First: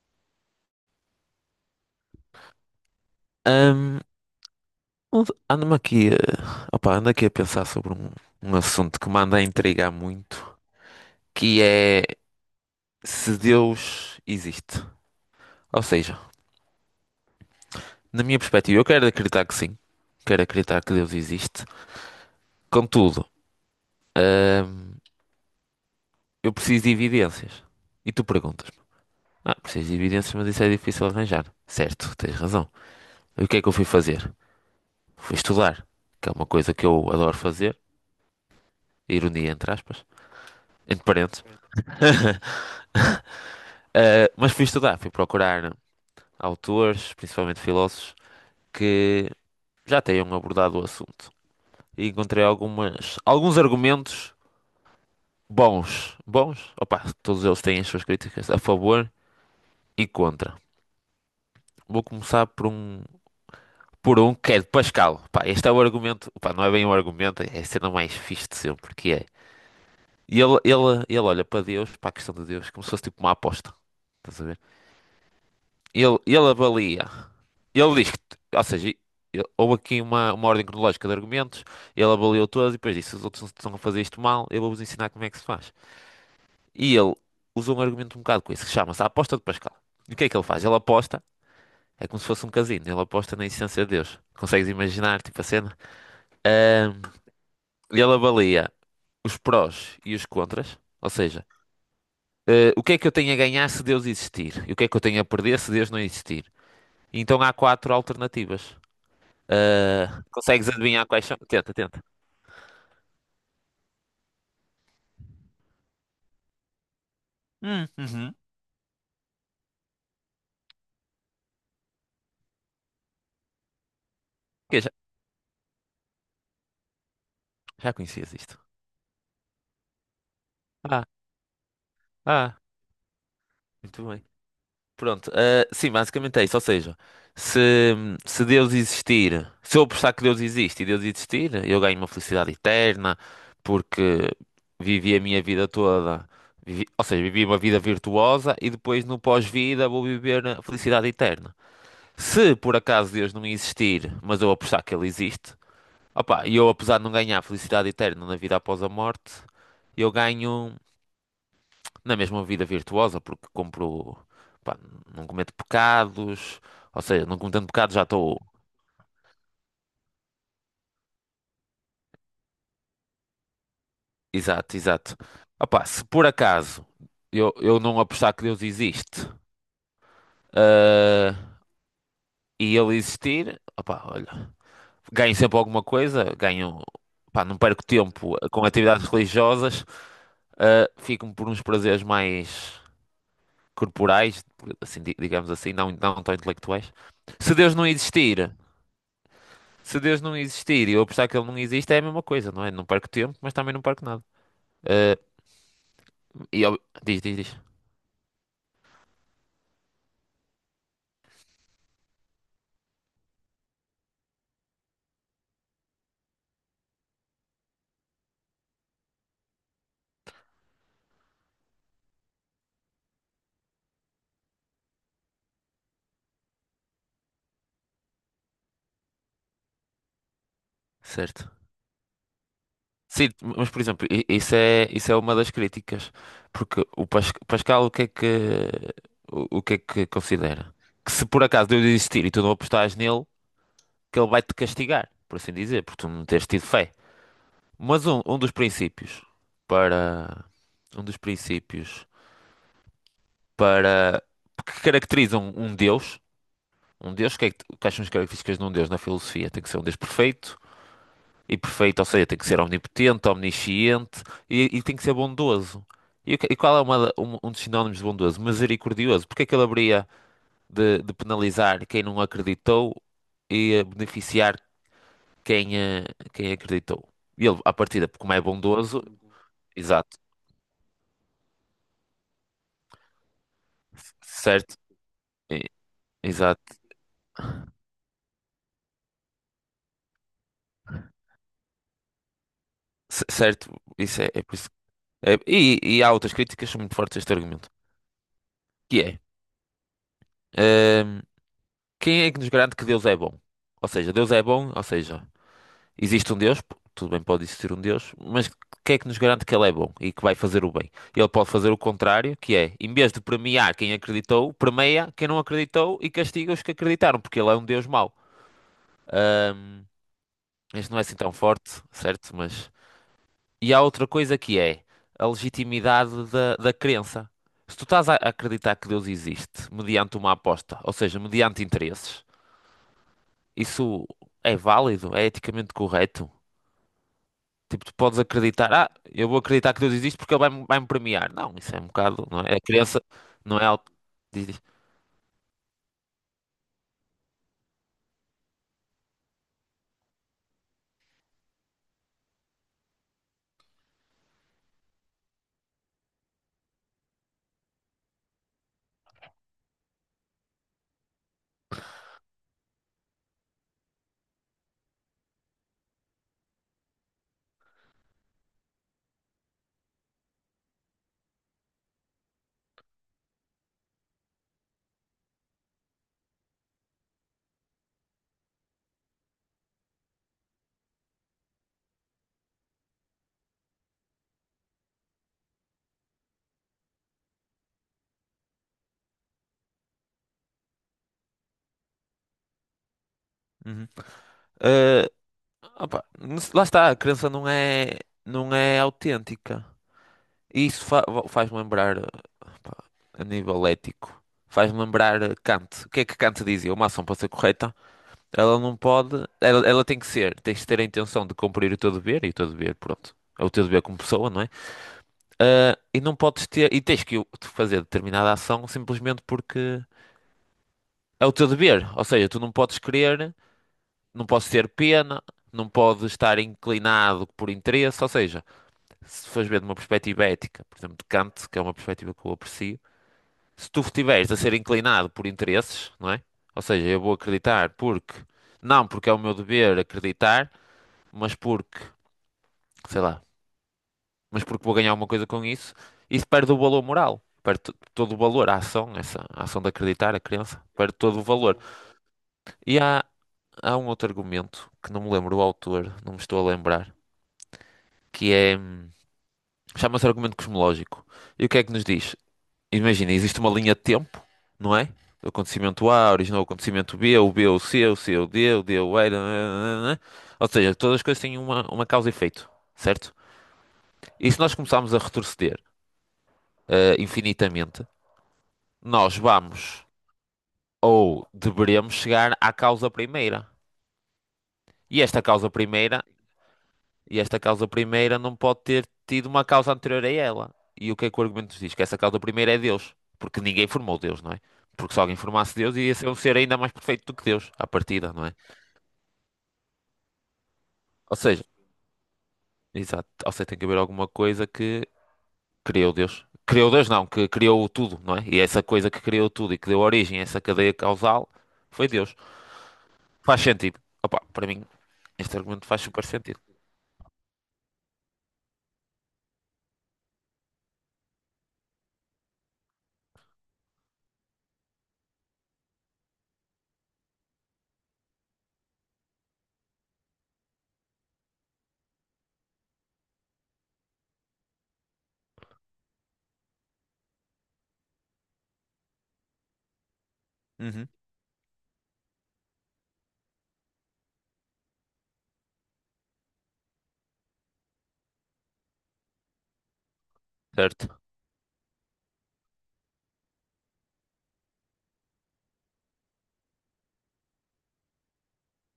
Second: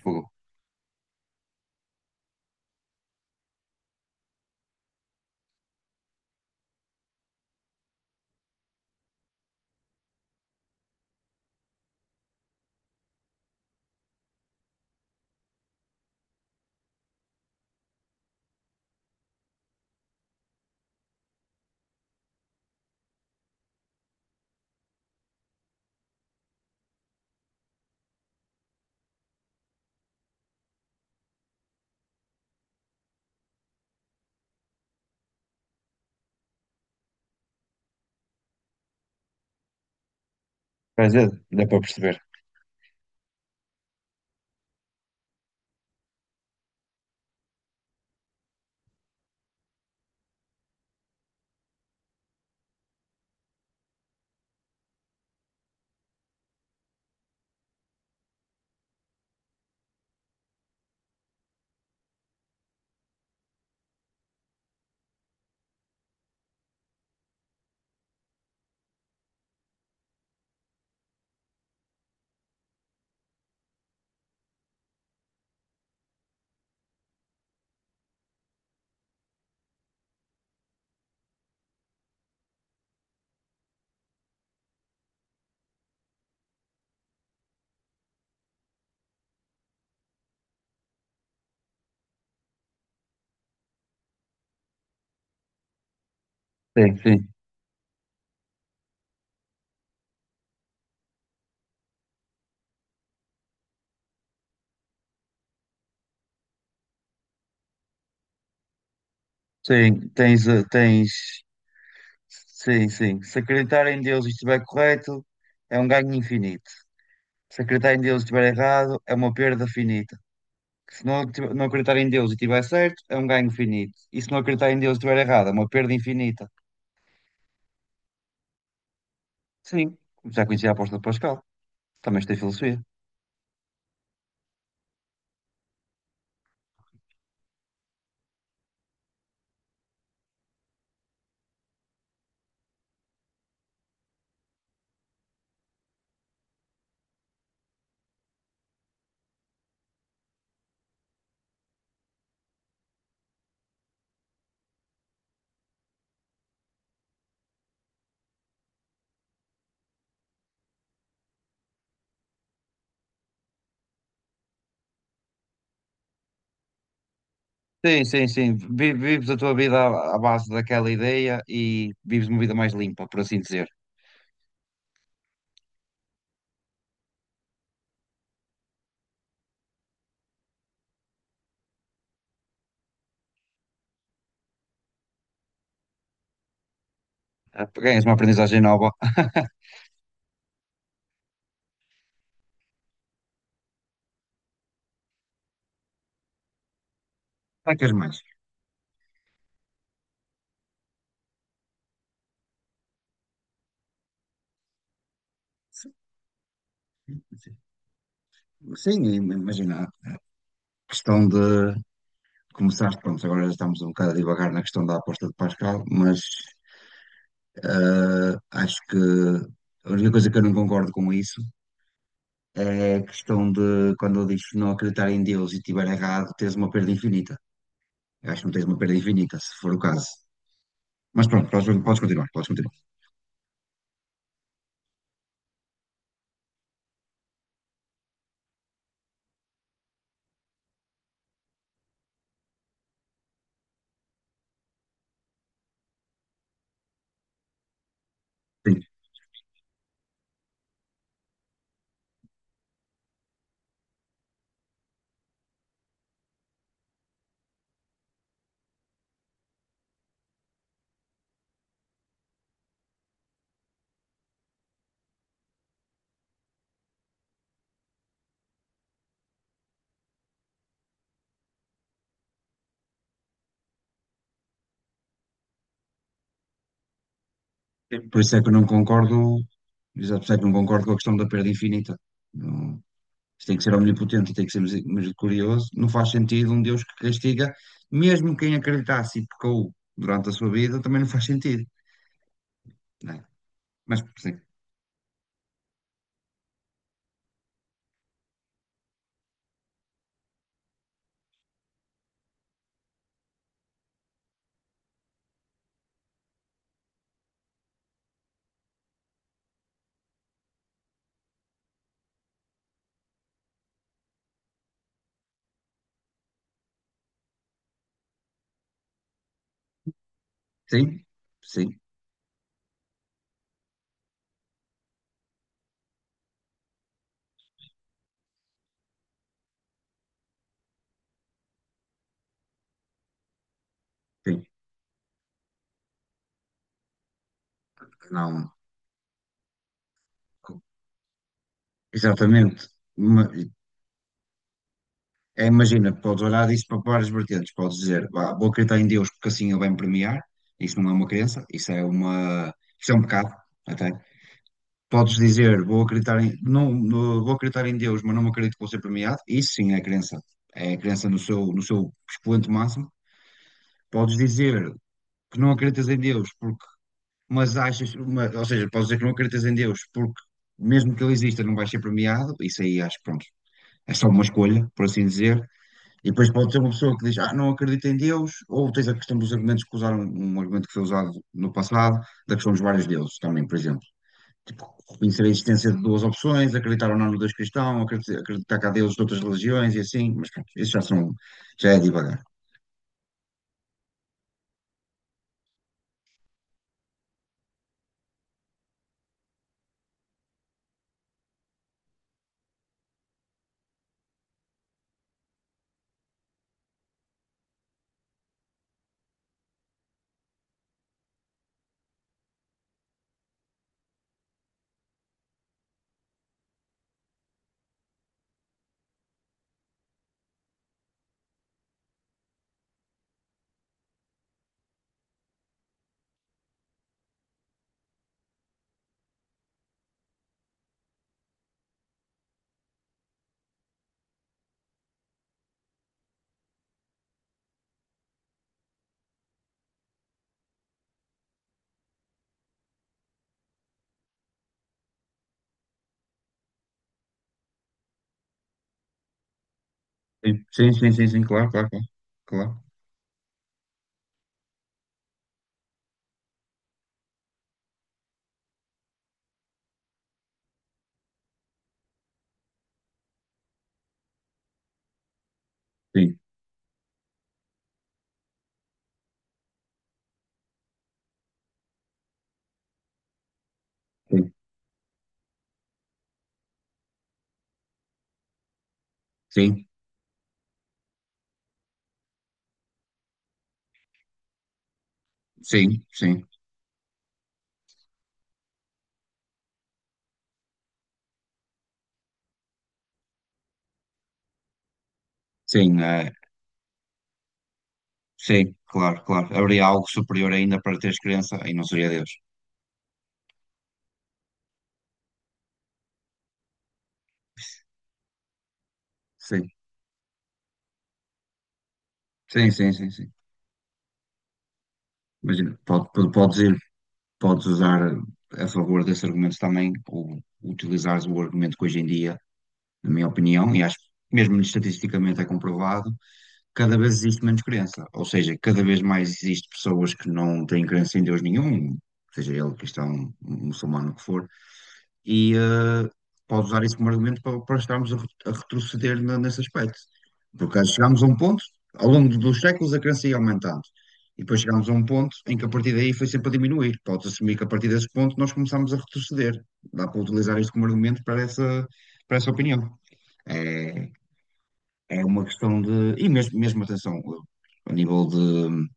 Fogo. Ahm, ando-me aqui, ando aqui a pensar sobre um assunto que me anda a intrigar muito, que é se Deus existe. Ou seja, na minha perspectiva, eu quero acreditar que sim, quero acreditar que Deus existe. Contudo, ahm, eu preciso de evidências. E tu perguntas-me, ah, preciso de evidências, mas isso é difícil arranjar. Certo, tens razão. E o que é que eu fui fazer? Fui estudar, que é uma coisa que eu adoro fazer, ironia entre aspas, entre Quer dizer, parênteses. dá para perceber. Mas fui estudar, fui procurar autores, principalmente filósofos, que já tenham abordado o assunto. E encontrei alguns argumentos bons. Bons? Opa, todos eles têm as suas críticas a favor e contra. Vou começar por um que é de Pascal. Pá, este é o argumento, pá, não é bem um argumento, é a cena mais fixe de sempre, que é. E Ele olha para Deus, para a questão de Deus, como se fosse tipo uma aposta. Estás a ver? Ele avalia. Ele diz que, ou seja, houve aqui uma ordem cronológica de argumentos, ele avaliou todos e depois disse: os outros estão a fazer isto mal, eu vou-vos ensinar como é que se faz. E ele usou um argumento um bocado com isso, que chama-se a aposta de Pascal. E o que é que ele faz? Ele aposta, é como se fosse um casino, ele aposta na existência de Deus. Consegues imaginar, tipo a cena? Sim, Ahm, sim. ele avalia os prós e os contras, ou seja, o que é que eu tenho a ganhar se Deus existir? E o que é que eu tenho a perder se Deus não existir? Então há quatro alternativas. Sim, Ah, tens, eh, consegues adivinhar tens. quais são? Tenta, tenta. Sim, sim. Se acreditar em Deus e estiver correto, é um ganho infinito. Se acreditar em Deus e Uhum. estiver errado, é uma perda finita. Se não, tiv- Não acreditar em Deus e estiver certo, é um ganho finito. E se não acreditar em Ok, Deus e estiver errado, é uma perda infinita. já conhecias isto. Sim, já conheci a aposta de Ah, Pascal. Também estudei ah, filosofia. muito bem. Pronto, ah, sim, basicamente é isso. Ou seja, se, se Deus existir, se eu apostar que Deus existe e Deus existir, eu ganho uma felicidade eterna porque vivi a minha vida toda, ou seja, vivi uma vida virtuosa e depois no pós-vida vou viver a felicidade eterna. Se por acaso Deus não existir, mas eu apostar que ele existe. Opa, e eu apesar de não ganhar felicidade eterna na vida após a morte, eu ganho na mesma vida virtuosa, porque compro, pá, não cometo pecados, ou seja, não cometendo pecados já Sim, sim, estou. sim. Vives a tua vida à base daquela ideia e vives uma vida mais limpa, por assim dizer. Exato, exato. Opa, se por acaso eu não apostar que Deus existe, ah, e ele existir, opa, olha, ganho sempre alguma coisa, ganho, pá, não Ah, perco ganhas uma tempo aprendizagem com nova. atividades religiosas, ah, fico por uns prazeres mais corporais, assim, digamos assim, não tão intelectuais. Se Deus Para que não és mais? existir, se Deus não existir e eu apostar que ele não existe, é a mesma coisa, não é? Não perco tempo, mas também não perco nada. Eh, Sim, e, diz, diz, sim. diz. Sim, e imagina, a questão de começar, pronto, agora já estamos um bocado a divagar na questão da aposta de Pascal, mas acho que a única coisa que eu não concordo com isso é a questão de quando ele diz não acreditar em Deus e estiver errado, tens uma perda infinita. Eu acho que não tens uma perda infinita, se for o caso. Mas pronto, Certo. podes continuar, podes continuar. Sim, mas por exemplo, isso é uma das críticas, porque o Pascal, o que é que, o que é que considera? Que se por acaso Deus existir e tu não apostares nele, que ele vai-te castigar, por assim dizer, porque tu não tens tido fé. Mas um dos princípios para um dos princípios para que caracterizam um Deus, que é que, quais são as características de um Deus na filosofia? Tem que ser um Deus perfeito, e perfeito, ou seja, tem que ser omnipotente, omnisciente e tem que ser bondoso. E, e qual é um dos sinónimos de bondoso? Misericordioso. Porque é que ele haveria de penalizar quem não acreditou e beneficiar quem, quem acreditou? E ele, à partida, Por como isso é é que eu não bondoso, concordo, exato, exato, por isso é que não concordo com a questão da perda infinita. Não, isto tem que ser omnipotente, tem que ser certo? E- misericordioso. Não faz sentido Exato, um Deus que castiga, mesmo quem acreditasse e pecou durante a sua vida, também não faz sentido, não é? Certo, Mas isso é, sim, é por isso. E, e há outras críticas que são muito fortes a este argumento, que é, ehm, quem é que nos garante que Deus é bom? Ou seja, Deus é bom, ou seja, existe um Deus, tudo bem, pode existir um Deus, mas quem é que nos garante que ele é bom e que vai fazer o bem? Ele pode fazer o contrário, que é, em vez de premiar quem acreditou, premia quem não acreditou e castiga os que acreditaram, porque ele é um Deus mau. Ehm, este não é sim, assim tão sim, forte, certo? Mas e há outra coisa que é a legitimidade da crença. Se tu estás a acreditar que Deus existe mediante uma aposta, ou seja, mediante interesses, isso sim. é válido? É eticamente correto? Tipo, tu podes Não, acreditar, ah, eu vou acreditar que Deus existe porque ele vai-me premiar. Não, isso é um bocado, não é? A exatamente. crença Ma- não é algo. Diz, diz. É, imagina, podes olhar disso para várias vertentes, podes dizer, "Vá, vou acreditar em Deus porque assim ele vai me premiar." Isso não é uma crença, isso é um pecado. Até podes dizer, vou acreditar em Deus, mas não acredito que vou ser premiado. Isso sim é crença. É a crença no seu, no seu expoente máximo. Podes dizer que não acreditas em Deus, porque, mas achas, mas- ou seja, podes dizer que não acreditas em Deus, porque mesmo que ele exista, não vais ser premiado. Isso aí acho que pronto. É só uma escolha, por assim dizer. E depois pode ter uma pessoa que diz, ah, não acredito em Deus, ou tens a questão dos argumentos que usaram, um argumento que foi usado no passado, da questão dos vários deuses também, por exemplo, tipo, reconhecer a existência de duas opções, acreditar ou não no Deus cristão, acreditar que há deuses de outras religiões e assim, mas pronto, isso já são, já é divagar. Uhum. Eh, opa, lá está, a crença não é, não é autêntica. E isso faz-me lembrar pá, a nível ético. Faz-me lembrar Kant. O que é que Kant dizia? Uma ação para ser correta, ela não pode. Ela tem que ser. Tens de ter a intenção de cumprir o teu dever, e o teu dever, pronto. É o teu dever como pessoa, não é? Ah, e não podes ter. E tens que fazer determinada ação simplesmente porque é o teu dever. Ou seja, tu não podes querer, não podes ter pena, não podes estar inclinado por interesse. Ou seja, se fores ver de uma perspectiva ética, por exemplo, de Kant, que é uma perspectiva que eu aprecio. Se tu estiveres a ser inclinado por interesses, não é? Ou seja, eu vou acreditar porque, não porque é o meu dever acreditar, mas porque, sei lá, mas porque vou ganhar alguma coisa com isso, isso perde o valor moral. Perde todo o valor, a ação, essa a ação de acreditar, a Sim, crença, sim, sim, perde sim, todo sim, o claro, valor. claro, claro, claro. E há um outro argumento que não me lembro o autor, não me estou a lembrar, que é, chama-se argumento cosmológico. E o que é que nos diz? Imagina, existe uma linha de tempo, não é? Do acontecimento A Sim, originou o acontecimento B, o B o C, o C o D, o D o E, nananana. Ou seja, todas as coisas têm uma causa e efeito, certo? E sim, se nós começarmos a retroceder infinitamente, nós sim, vamos ou deveremos chegar à causa primeira. E esta causa sim, primeira sim, E esta causa primeira não pode ter tido uma causa anterior a ela. E o que é que o argumento nos diz? Que essa causa primeira é Deus. Porque ninguém formou Deus, não é? Porque se alguém formasse Deus, sim, ia ser um ser ainda mais perfeito do que Deus, à partida, não é? sim, claro, claro. Haveria algo superior ainda para teres Ou crença seja, e não seria Deus. exato. Ou seja, tem que haver alguma coisa que criou Deus. Criou Deus, não, que criou tudo, não é? E essa coisa que criou Sim, tudo e que deu origem a essa cadeia causal foi Deus. sim, sim, sim, sim. Faz sentido. Opa, para mim, este Imagina, argumento faz super podes sentido. ir, podes usar a favor desse argumento também, ou utilizares o argumento que hoje em dia, na minha opinião, e acho que mesmo estatisticamente é comprovado, cada vez existe menos crença. Ou seja, cada vez mais existe pessoas que não têm crença em Deus nenhum, seja ele cristão, muçulmano, o que for, e pode usar isso como argumento para, para estarmos a, a retroceder nesse aspecto. Porque Uhum. chegámos a um ponto, ao longo dos séculos, a crença ia aumentando. E depois chegámos a um ponto em que a partir daí foi sempre a diminuir. Podes assumir que a partir desse ponto nós começámos a retroceder. Dá para utilizar isto como argumento Certo, para essa opinião. É, é uma questão de. E mesmo, mesmo atenção, a nível de.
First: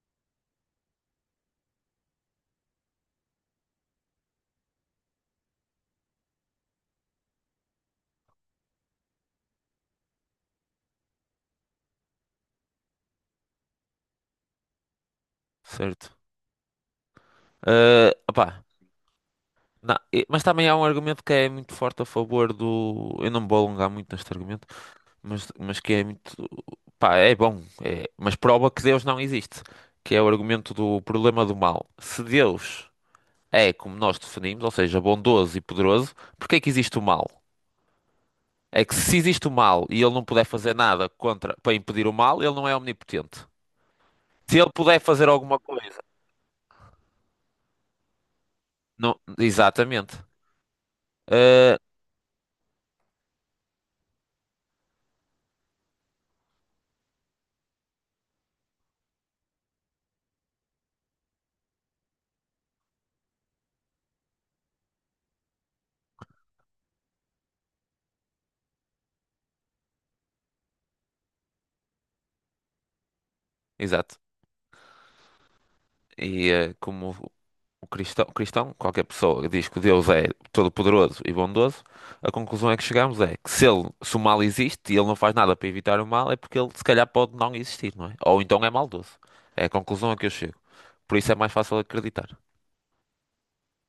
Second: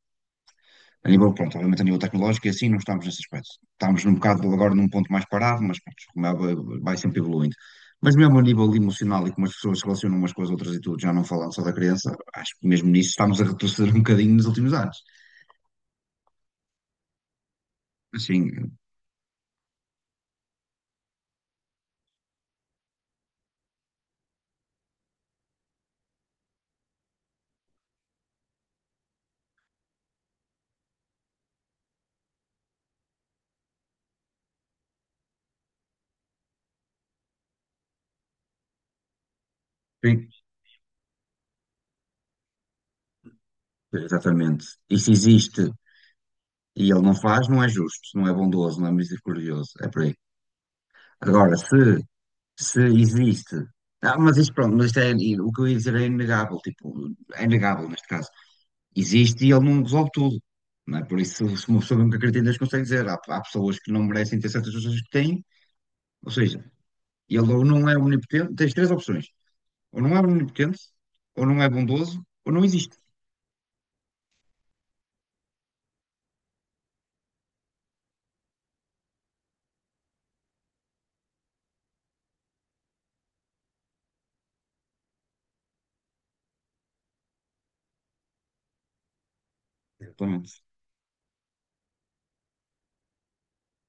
A nível, pronto, obviamente a nível tecnológico e assim não estamos nesse aspecto. Estamos num bocado agora num ponto mais parado, mas pronto, como é, vai sempre evoluindo. Mas mesmo a nível emocional e como as pessoas se relacionam umas com as outras e tudo, já não falando só da criança, acho que mesmo nisso estamos a retroceder um bocadinho nos últimos anos. certo. Ah, Assim, opá, não, mas também há um argumento que é muito forte a favor do. Eu não me vou alongar muito neste argumento, mas que é muito. Pá, é bom, mas prova que Deus não existe, que é o argumento do problema do mal. Se Deus é como nós definimos, ou seja, bondoso e poderoso, porque é que existe o mal? É que se existe o mal e ele não sim, puder fazer nada contra para impedir o mal, ele não é omnipotente. Se exatamente. ele E puder se fazer alguma existe coisa, e ele não faz, não é justo, não é bondoso, não é não, misericordioso, é por aí. exatamente. Agora, Ah, se existe. Não, mas isto, pronto, mas isto é, o que eu ia dizer é inegável, tipo, é inegável neste caso. Existe e ele não resolve tudo, não é? Por isso, se uma pessoa mesmo que acredita, eles conseguem dizer, há, há pessoas que não merecem ter certas coisas que têm, ou seja, ele ou não é onipotente, tens três opções, ou não é onipotente, ou não é bondoso, ou não existe, exato. E como o cristão, o cristão, qualquer pessoa que diz que Deus é todo-poderoso e bondoso, a conclusão é que chegamos é que se, ele, se o mal existe e ele não faz nada para evitar o mal, é porque ele se calhar pode não existir, não é? Ou então é maldoso. É a conclusão a que eu pelo chego. menos. Por isso é mais fácil acreditar.